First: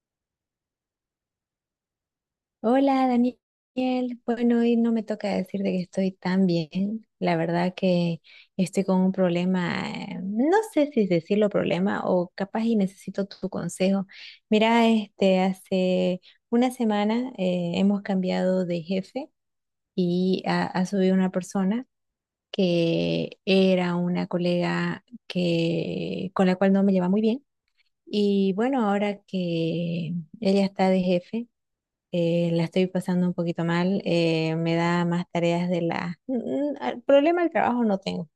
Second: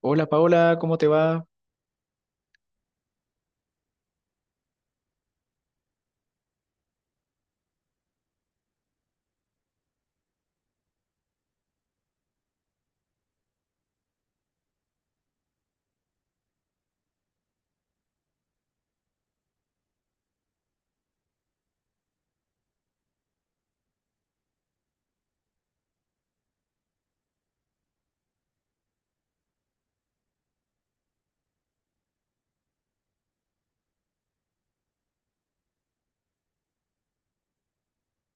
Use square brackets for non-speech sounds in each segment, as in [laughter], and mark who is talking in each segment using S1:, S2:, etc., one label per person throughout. S1: Hola Paola, ¿cómo te va?
S2: Hola Daniel, bueno, hoy no me toca decir de que estoy tan bien. La verdad que estoy con un problema, no sé si decirlo problema o capaz y necesito tu consejo. Mira, este, hace una semana hemos cambiado de jefe y ha subido una persona que era una colega que, con la cual no me lleva muy bien. Y bueno, ahora que ella está de jefe la estoy pasando un poquito mal, me da más tareas de la... Mm, ah, Problema del trabajo no tengo,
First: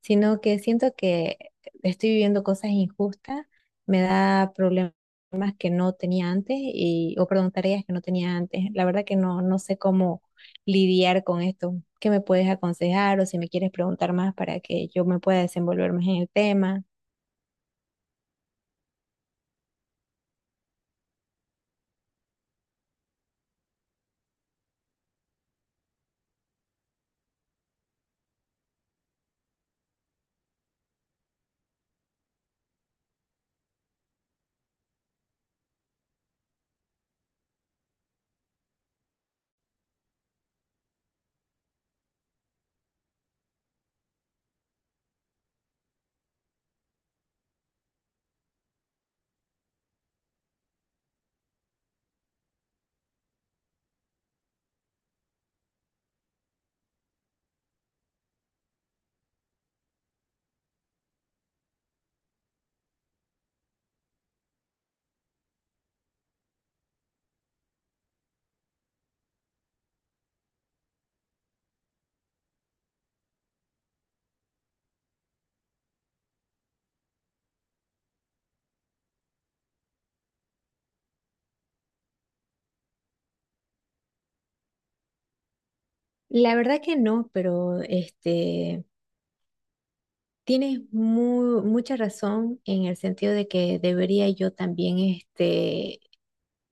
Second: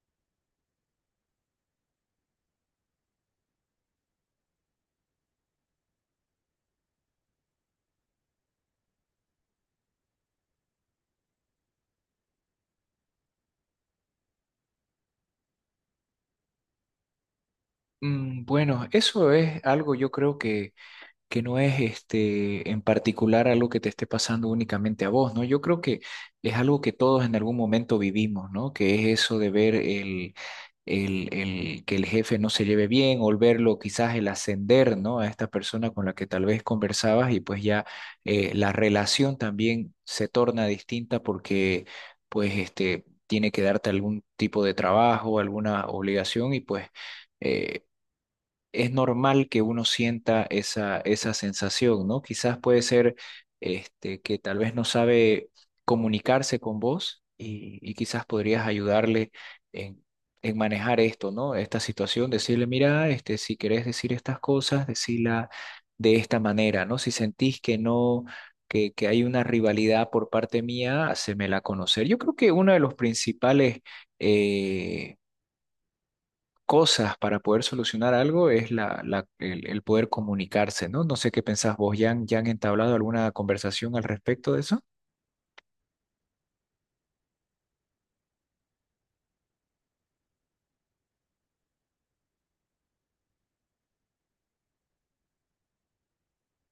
S2: sino que siento que estoy viviendo cosas injustas, me da problemas que no tenía antes, y, o perdón, tareas que no tenía antes. La verdad que no, no sé cómo lidiar con esto. ¿Qué me puedes aconsejar o si me quieres preguntar más para que yo me pueda desenvolver más en el tema?
S1: Bueno, eso es algo yo creo que no es este, en particular algo que te esté pasando únicamente a vos, ¿no? Yo creo que es algo que todos en algún momento vivimos, ¿no? Que es eso de ver el que el jefe no se lleve bien o el verlo, quizás el ascender, ¿no? A esta persona con la que tal vez conversabas y pues ya la relación también se torna distinta porque pues este tiene que darte algún tipo de trabajo, alguna obligación y pues... eh, es normal que uno sienta esa sensación, ¿no? Quizás puede ser este, que tal vez no sabe comunicarse con vos y quizás podrías ayudarle en, en manejar esto, ¿no? Esta situación, decirle, mira, este, si querés decir estas cosas, decila de esta manera, ¿no? Si sentís que no. Que hay una rivalidad por parte mía, hacémela conocer. Yo creo que uno de los principales eh, cosas para poder solucionar algo es el poder comunicarse, ¿no? No sé qué pensás vos, ¿ya han entablado alguna conversación al respecto de eso?
S2: La verdad que no, pero este... Tienes mucha razón en el sentido de que debería yo también, este,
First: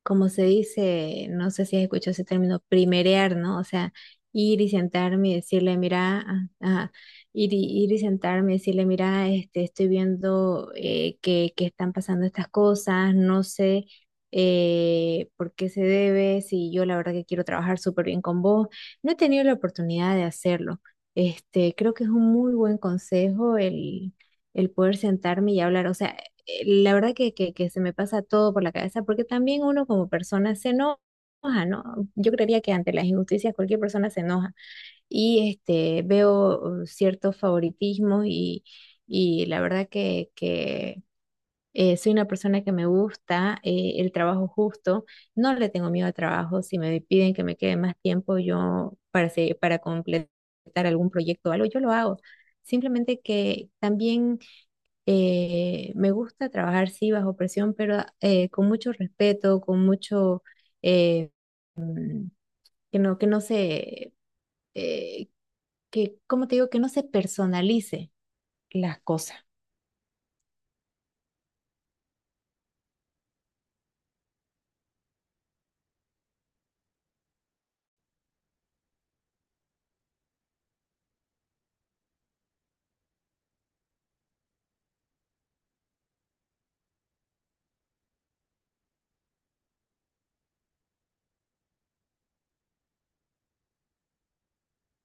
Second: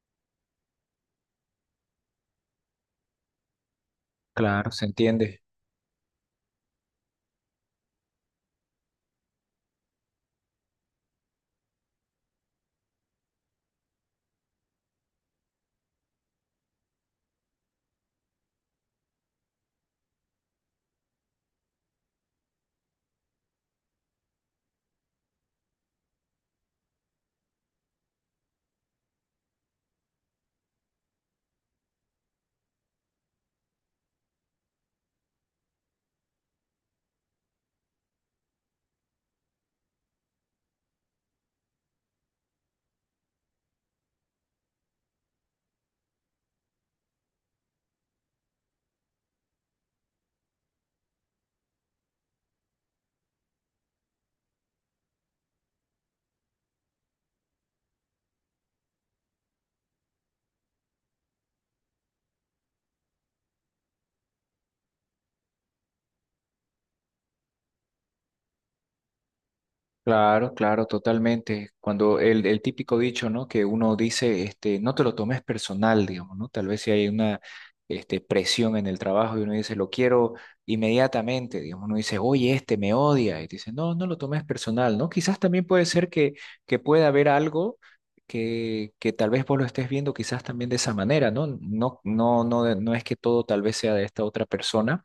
S2: como se dice, no sé si has escuchado ese término, primerear, ¿no? O sea, ir y
S1: Claro, se
S2: sentarme y
S1: entiende.
S2: decirle, mira, ah, ah, ir y sentarme y decirle, mira, este, estoy viendo que están pasando estas cosas, no sé por qué se debe, si yo la verdad que quiero trabajar súper bien con vos, no he tenido la oportunidad de hacerlo. Este, creo que es un muy buen consejo el poder sentarme y hablar. O sea, la verdad que, que se me pasa todo por la cabeza, porque también uno como persona se enoja, ¿no? Yo creería que ante las injusticias cualquier persona se enoja y este, veo ciertos favoritismos y la verdad que, que soy una persona que me gusta el trabajo justo, no le tengo miedo al trabajo, si me piden que me quede más tiempo yo para completar algún proyecto o algo, yo lo hago. Simplemente que también me gusta trabajar, sí, bajo presión, pero con mucho respeto, con mucho, eh, que no, que no se, eh, que, ¿cómo te digo? Que no se personalice las cosas.
S1: Claro, claro, totalmente. Cuando el típico dicho, ¿no? Que uno dice, este, no te lo tomes personal, digamos, ¿no? Tal vez si hay una, este, presión en el trabajo y uno dice, lo quiero inmediatamente, digamos, uno dice, oye, este me odia, y te dice, no, no lo tomes personal, ¿no? Quizás también puede ser que pueda haber algo que tal vez vos lo estés viendo quizás también de esa manera, ¿no? No, no, no, no es que todo tal vez sea de esta otra persona.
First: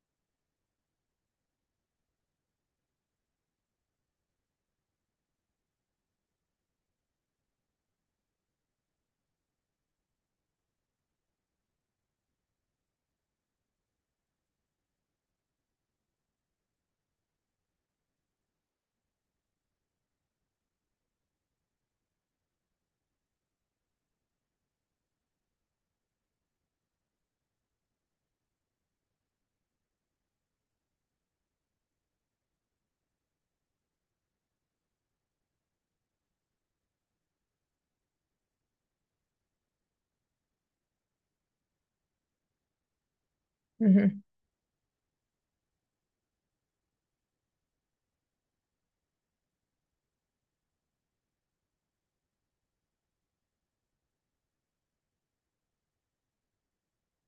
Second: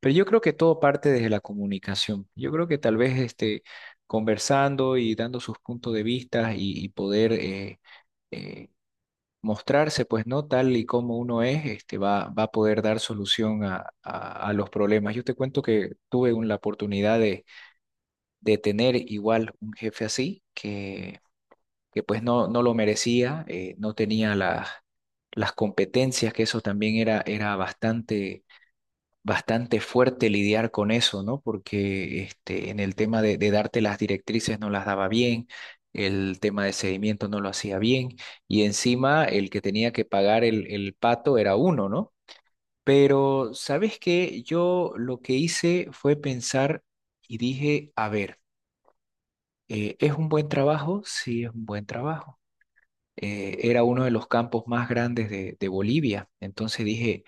S1: Pero yo creo que todo parte desde la comunicación. Yo creo que tal vez este, conversando y dando sus puntos de vista y poder eh, mostrarse, pues no tal y como uno es, este, va, va a poder dar solución a los problemas. Yo te cuento que tuve la oportunidad de tener igual un jefe así, que pues no, no lo merecía, no tenía las competencias, que eso también era bastante fuerte lidiar con eso, ¿no? Porque este, en el tema de darte las directrices no las daba bien, el tema de seguimiento no lo hacía bien, y encima el que tenía que pagar el pato era uno, ¿no? Pero, ¿sabes
S2: Ujú.
S1: qué? Yo lo que hice fue pensar y dije, a ver, ¿es un buen trabajo? Sí, es un buen trabajo. Era uno de los campos más grandes de Bolivia. Entonces dije,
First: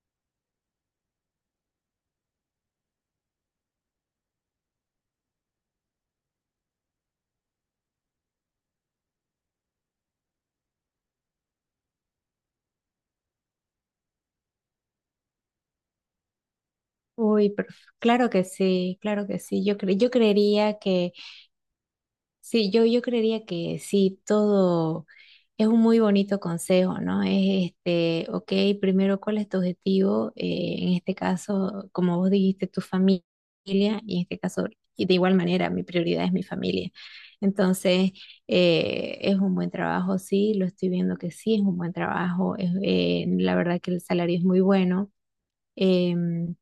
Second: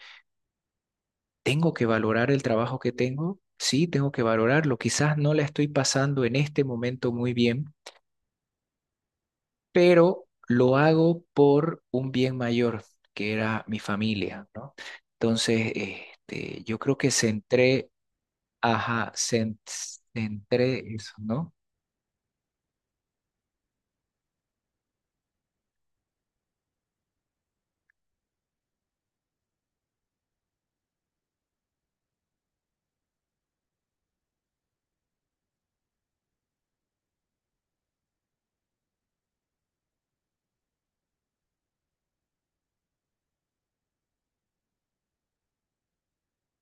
S1: tengo que valorar el trabajo que tengo, sí, tengo que valorarlo. Quizás no la estoy pasando en este momento muy bien, pero lo hago por un bien mayor, que era mi familia, ¿no? Entonces, este, yo creo que
S2: Uy, pero
S1: centré,
S2: claro que sí,
S1: ajá,
S2: claro que sí. Yo creería
S1: centré eso,
S2: que
S1: ¿no?
S2: sí, yo creería que sí, todo es un muy bonito consejo, ¿no? Es este, ok, primero, ¿cuál es tu objetivo? En este caso, como vos dijiste, tu familia, y en este caso, y de igual manera, mi prioridad es mi familia. Entonces, es un buen trabajo, sí, lo estoy viendo que sí, es un buen trabajo. La verdad que el salario es muy bueno. em,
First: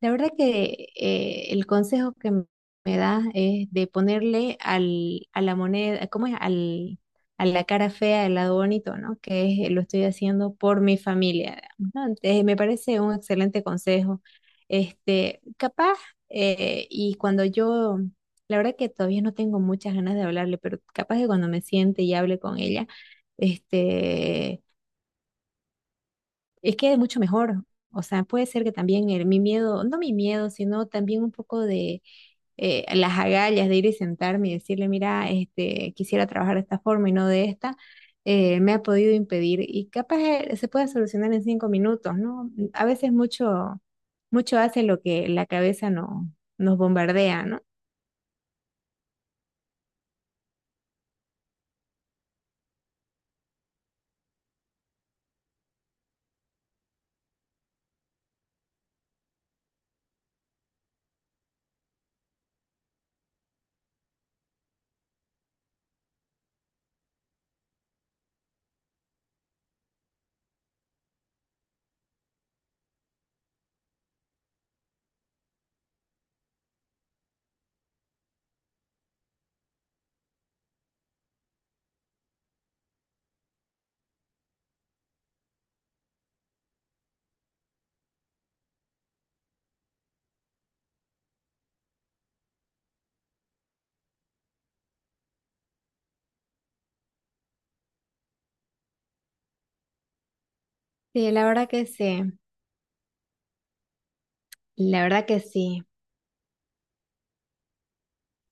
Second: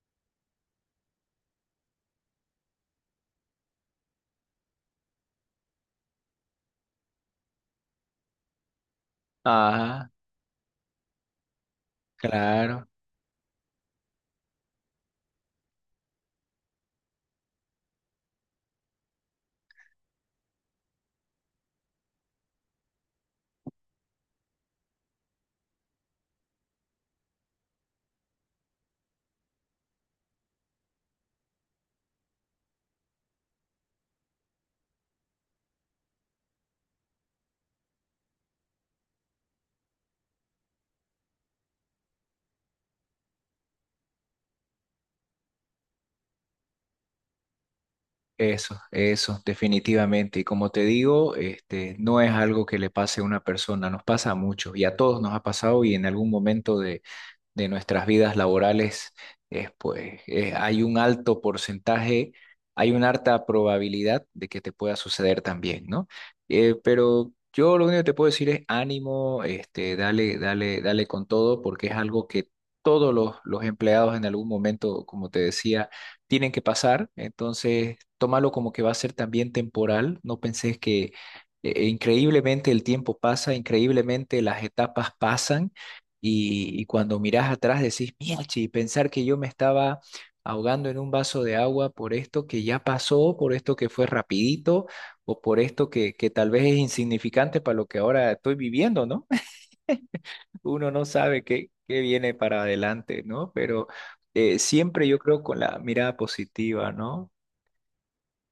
S2: la verdad que el consejo que me das es de ponerle a la moneda, ¿cómo es? A la cara fea el lado bonito, ¿no? Que es, lo estoy
S1: Ajá,
S2: haciendo por mi familia, digamos, ¿no? Entonces, me
S1: claro.
S2: parece un excelente consejo. Este, capaz, y cuando yo, la verdad que todavía no tengo muchas ganas de hablarle, pero capaz que cuando me siente y hable con ella, este es que es mucho mejor. O sea, puede ser que también mi miedo, no mi miedo, sino también un poco de las agallas de ir y sentarme y decirle, mira, este, quisiera trabajar de esta forma y no de esta, me ha podido impedir. Y capaz se puede solucionar en 5 minutos, ¿no? A veces mucho, mucho hace lo que la cabeza no, nos bombardea, ¿no?
S1: Eso, definitivamente. Y como te digo, este, no es algo que le pase a una persona, nos pasa a muchos y a todos nos ha pasado y en algún momento de nuestras vidas laborales, es, pues hay un alto porcentaje, hay una alta probabilidad de que te pueda suceder también, ¿no? Pero yo lo único que te puedo decir es ánimo, este, dale, dale, dale con todo, porque es algo que todos los empleados en algún momento, como te decía, tienen que pasar. Entonces, tómalo como que va a ser también temporal. No penses que increíblemente el tiempo pasa, increíblemente las etapas pasan y cuando mirás atrás decís, mierda, pensar que yo me estaba ahogando en un vaso de agua por esto que ya pasó, por esto que fue rapidito, o por esto que tal vez es insignificante para lo que ahora estoy viviendo, ¿no? [laughs] Uno no
S2: Sí,
S1: sabe
S2: la verdad
S1: qué,
S2: que
S1: qué
S2: sí,
S1: viene para adelante, ¿no? Pero
S2: la
S1: siempre yo
S2: verdad que
S1: creo con la
S2: sí.
S1: mirada positiva, ¿no?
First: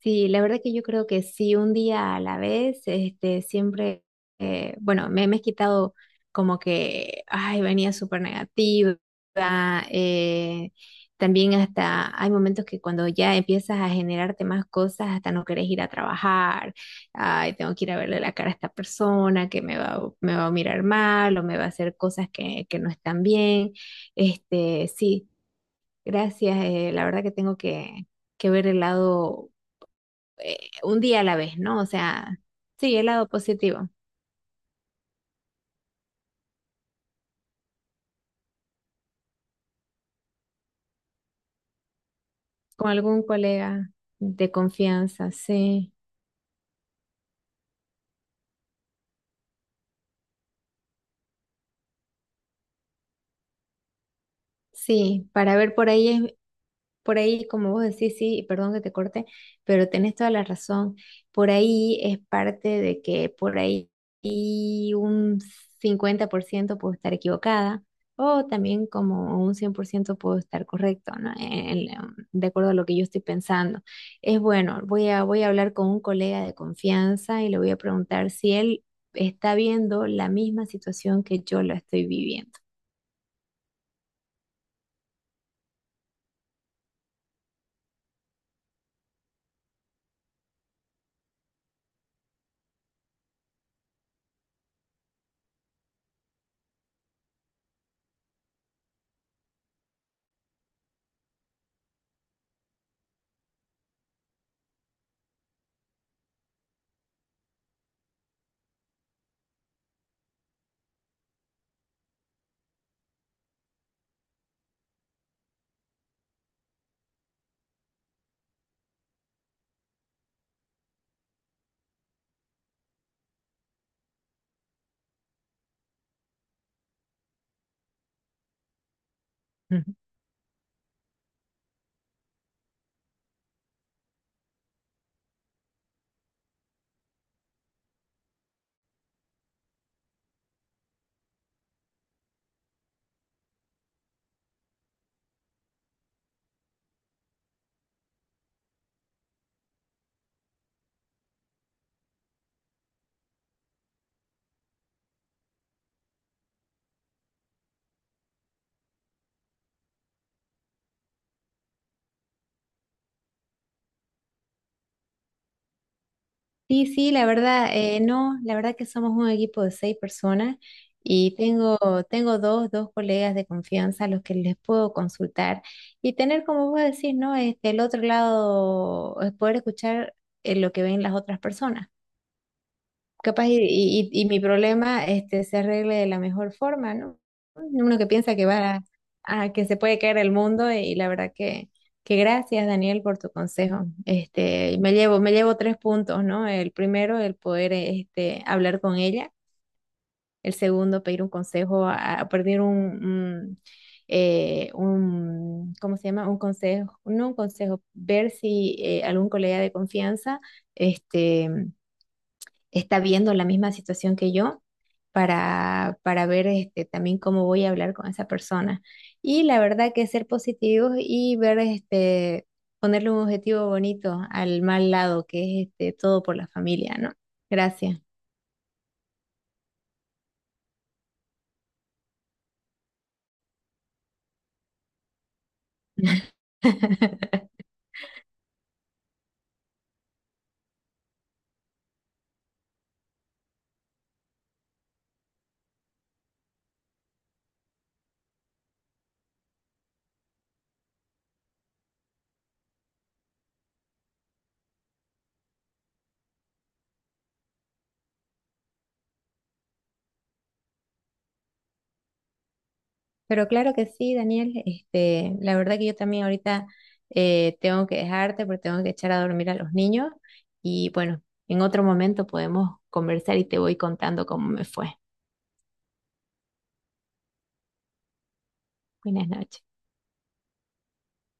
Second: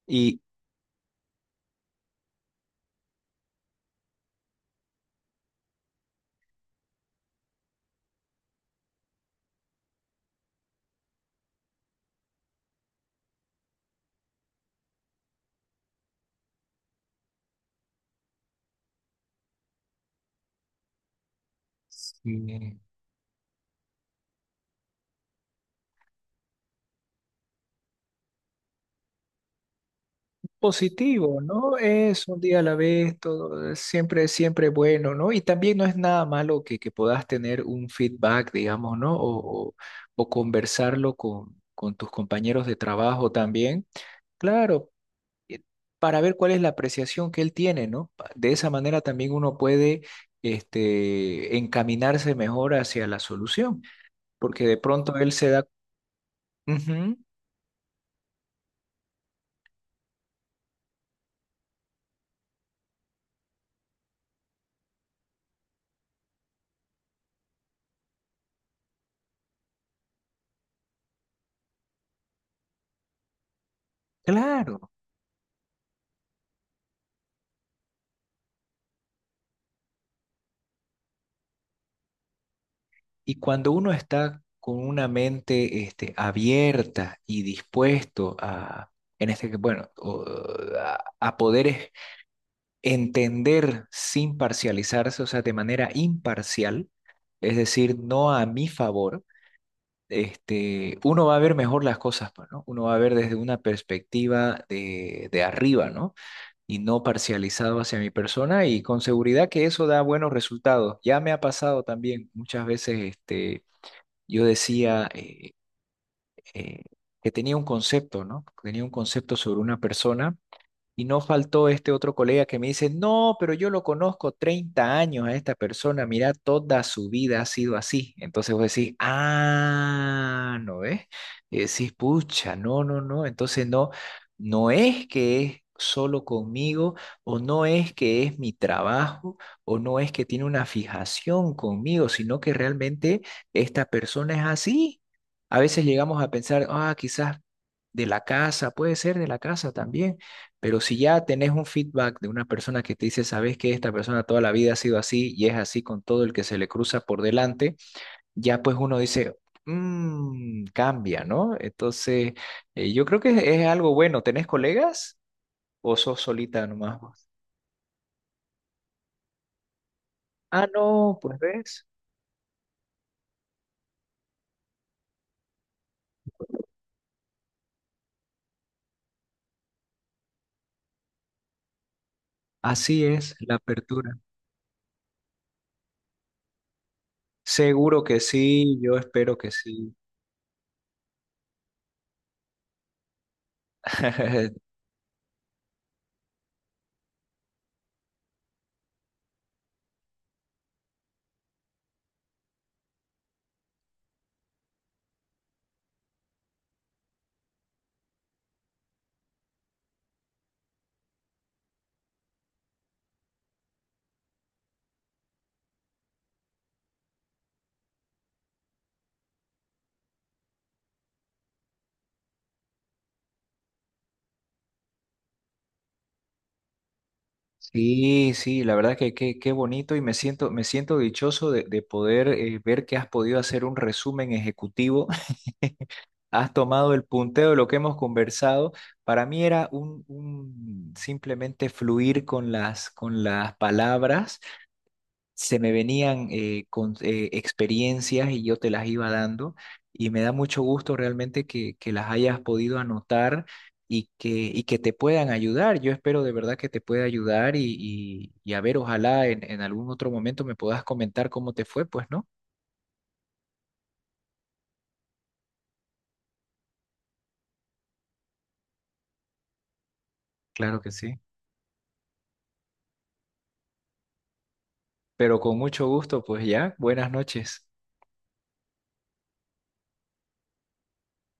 S2: Sí,
S1: Y,
S2: la verdad que yo creo que sí, un día a la vez, este, siempre, bueno, me he quitado como que, ay, venía súper negativa, eh, también hasta hay momentos que cuando ya empiezas a generarte más cosas, hasta no querés ir a trabajar, ay, tengo que ir a verle la cara a esta persona que me va a mirar mal o me va a hacer cosas
S1: Sí.
S2: que no están bien, este, sí, gracias, la verdad que tengo que ver el lado un día a la
S1: Positivo,
S2: vez,
S1: ¿no?
S2: ¿no? O
S1: Es un
S2: sea,
S1: día a la
S2: sí, el
S1: vez,
S2: lado
S1: todo es
S2: positivo,
S1: siempre, siempre bueno, ¿no? Y también no es nada malo que puedas tener un feedback, digamos, ¿no? O conversarlo con tus compañeros de
S2: con algún
S1: trabajo también.
S2: colega de
S1: Claro,
S2: confianza,
S1: eh,
S2: sí,
S1: para ver cuál es la apreciación que él tiene, ¿no? De esa manera también uno puede, este, encaminarse mejor hacia la solución, porque de pronto
S2: sí,
S1: él se
S2: para
S1: da.
S2: ver por ahí es.
S1: Ujú,
S2: Por ahí, como vos decís, sí, y perdón que te corte, pero tenés toda la razón. Por ahí es parte de que por ahí y un 50% puedo estar equivocada o también como un 100% puedo estar correcto, ¿no? De acuerdo a lo que yo estoy pensando. Es
S1: claro.
S2: bueno, voy a hablar con un colega de confianza y le voy a preguntar si él está viendo la misma situación que yo la estoy viviendo.
S1: Y cuando uno está con una mente este, abierta y dispuesto a, en este, bueno, a poder entender sin parcializarse, o sea, de manera imparcial, es decir, no a mi favor, este, uno va a ver mejor las cosas, pues, ¿no? Uno va a ver desde una perspectiva de arriba, ¿no? Y no parcializado hacia mi persona y con seguridad que eso da buenos resultados. Ya me ha pasado también muchas veces, este yo decía eh, que tenía un concepto, ¿no? Tenía un concepto sobre una persona y no faltó este otro colega que me dice, no, pero yo lo conozco 30 años a esta persona, mira, toda su vida ha sido así. Entonces vos decís, ah, ¿no ves? Y decís, pucha, no, no, no. Entonces no, no es que es solo conmigo, o no es que es mi trabajo, o no es que tiene una fijación conmigo, sino que realmente esta persona es así. A veces llegamos a pensar, ah, quizás de la casa, puede ser de la casa también, pero si ya tenés un feedback de una persona que te dice, sabes que esta persona toda la vida ha sido así y es así con todo el que se le cruza por delante, ya pues uno dice, Mm, cambia, ¿no? Entonces, yo creo que es algo bueno. ¿Tenés colegas o sos solita
S2: Sí,
S1: nomás,
S2: sí, la
S1: vos?
S2: verdad, no, la verdad que somos un equipo de seis personas
S1: Ah, no,
S2: y
S1: pues
S2: tengo,
S1: ves.
S2: tengo dos colegas de confianza a los que les puedo consultar y tener, como vos decís, ¿no? Este, el otro lado, poder escuchar lo que ven las otras personas.
S1: Así es
S2: Capaz
S1: la
S2: y, y-
S1: apertura.
S2: y mi problema este, se arregle de la mejor forma, ¿no? Uno
S1: Seguro
S2: que
S1: que
S2: piensa que
S1: sí, yo espero que
S2: a que se
S1: sí.
S2: puede caer el mundo y la verdad que gracias, Daniel, por tu consejo.
S1: [laughs]
S2: Este, me llevo tres puntos, ¿no? El primero, el poder este, hablar con ella. El segundo, pedir un consejo, a pedir un, ¿cómo se llama? Un consejo, no un consejo, ver si algún colega de confianza este, está viendo la misma situación que yo para ver este, también cómo voy a hablar con esa persona. Y la verdad que ser positivos y ver, este, ponerle un objetivo bonito al mal lado, que es este, todo por la familia, ¿no? Gracias.
S1: Sí, sí, la verdad que qué bonito y me siento dichoso de poder ver que has podido hacer un resumen ejecutivo. [laughs] Has tomado el punteo de
S2: [laughs]
S1: lo que hemos conversado. Para mí era un simplemente fluir con las palabras se me venían con experiencias y yo te las iba dando y me da mucho gusto realmente que las hayas podido anotar y que te puedan ayudar. Yo espero de verdad que te pueda ayudar y a ver, ojalá en algún otro momento me puedas comentar cómo te fue, pues, ¿no?
S2: Pero claro que sí, Daniel, este, la verdad que yo también ahorita tengo que dejarte porque tengo que echar a dormir a los niños
S1: Claro
S2: y
S1: que sí.
S2: bueno, en otro momento podemos conversar y te voy contando cómo me fue.
S1: Pero con mucho gusto, pues ya, buenas noches.
S2: Buenas noches.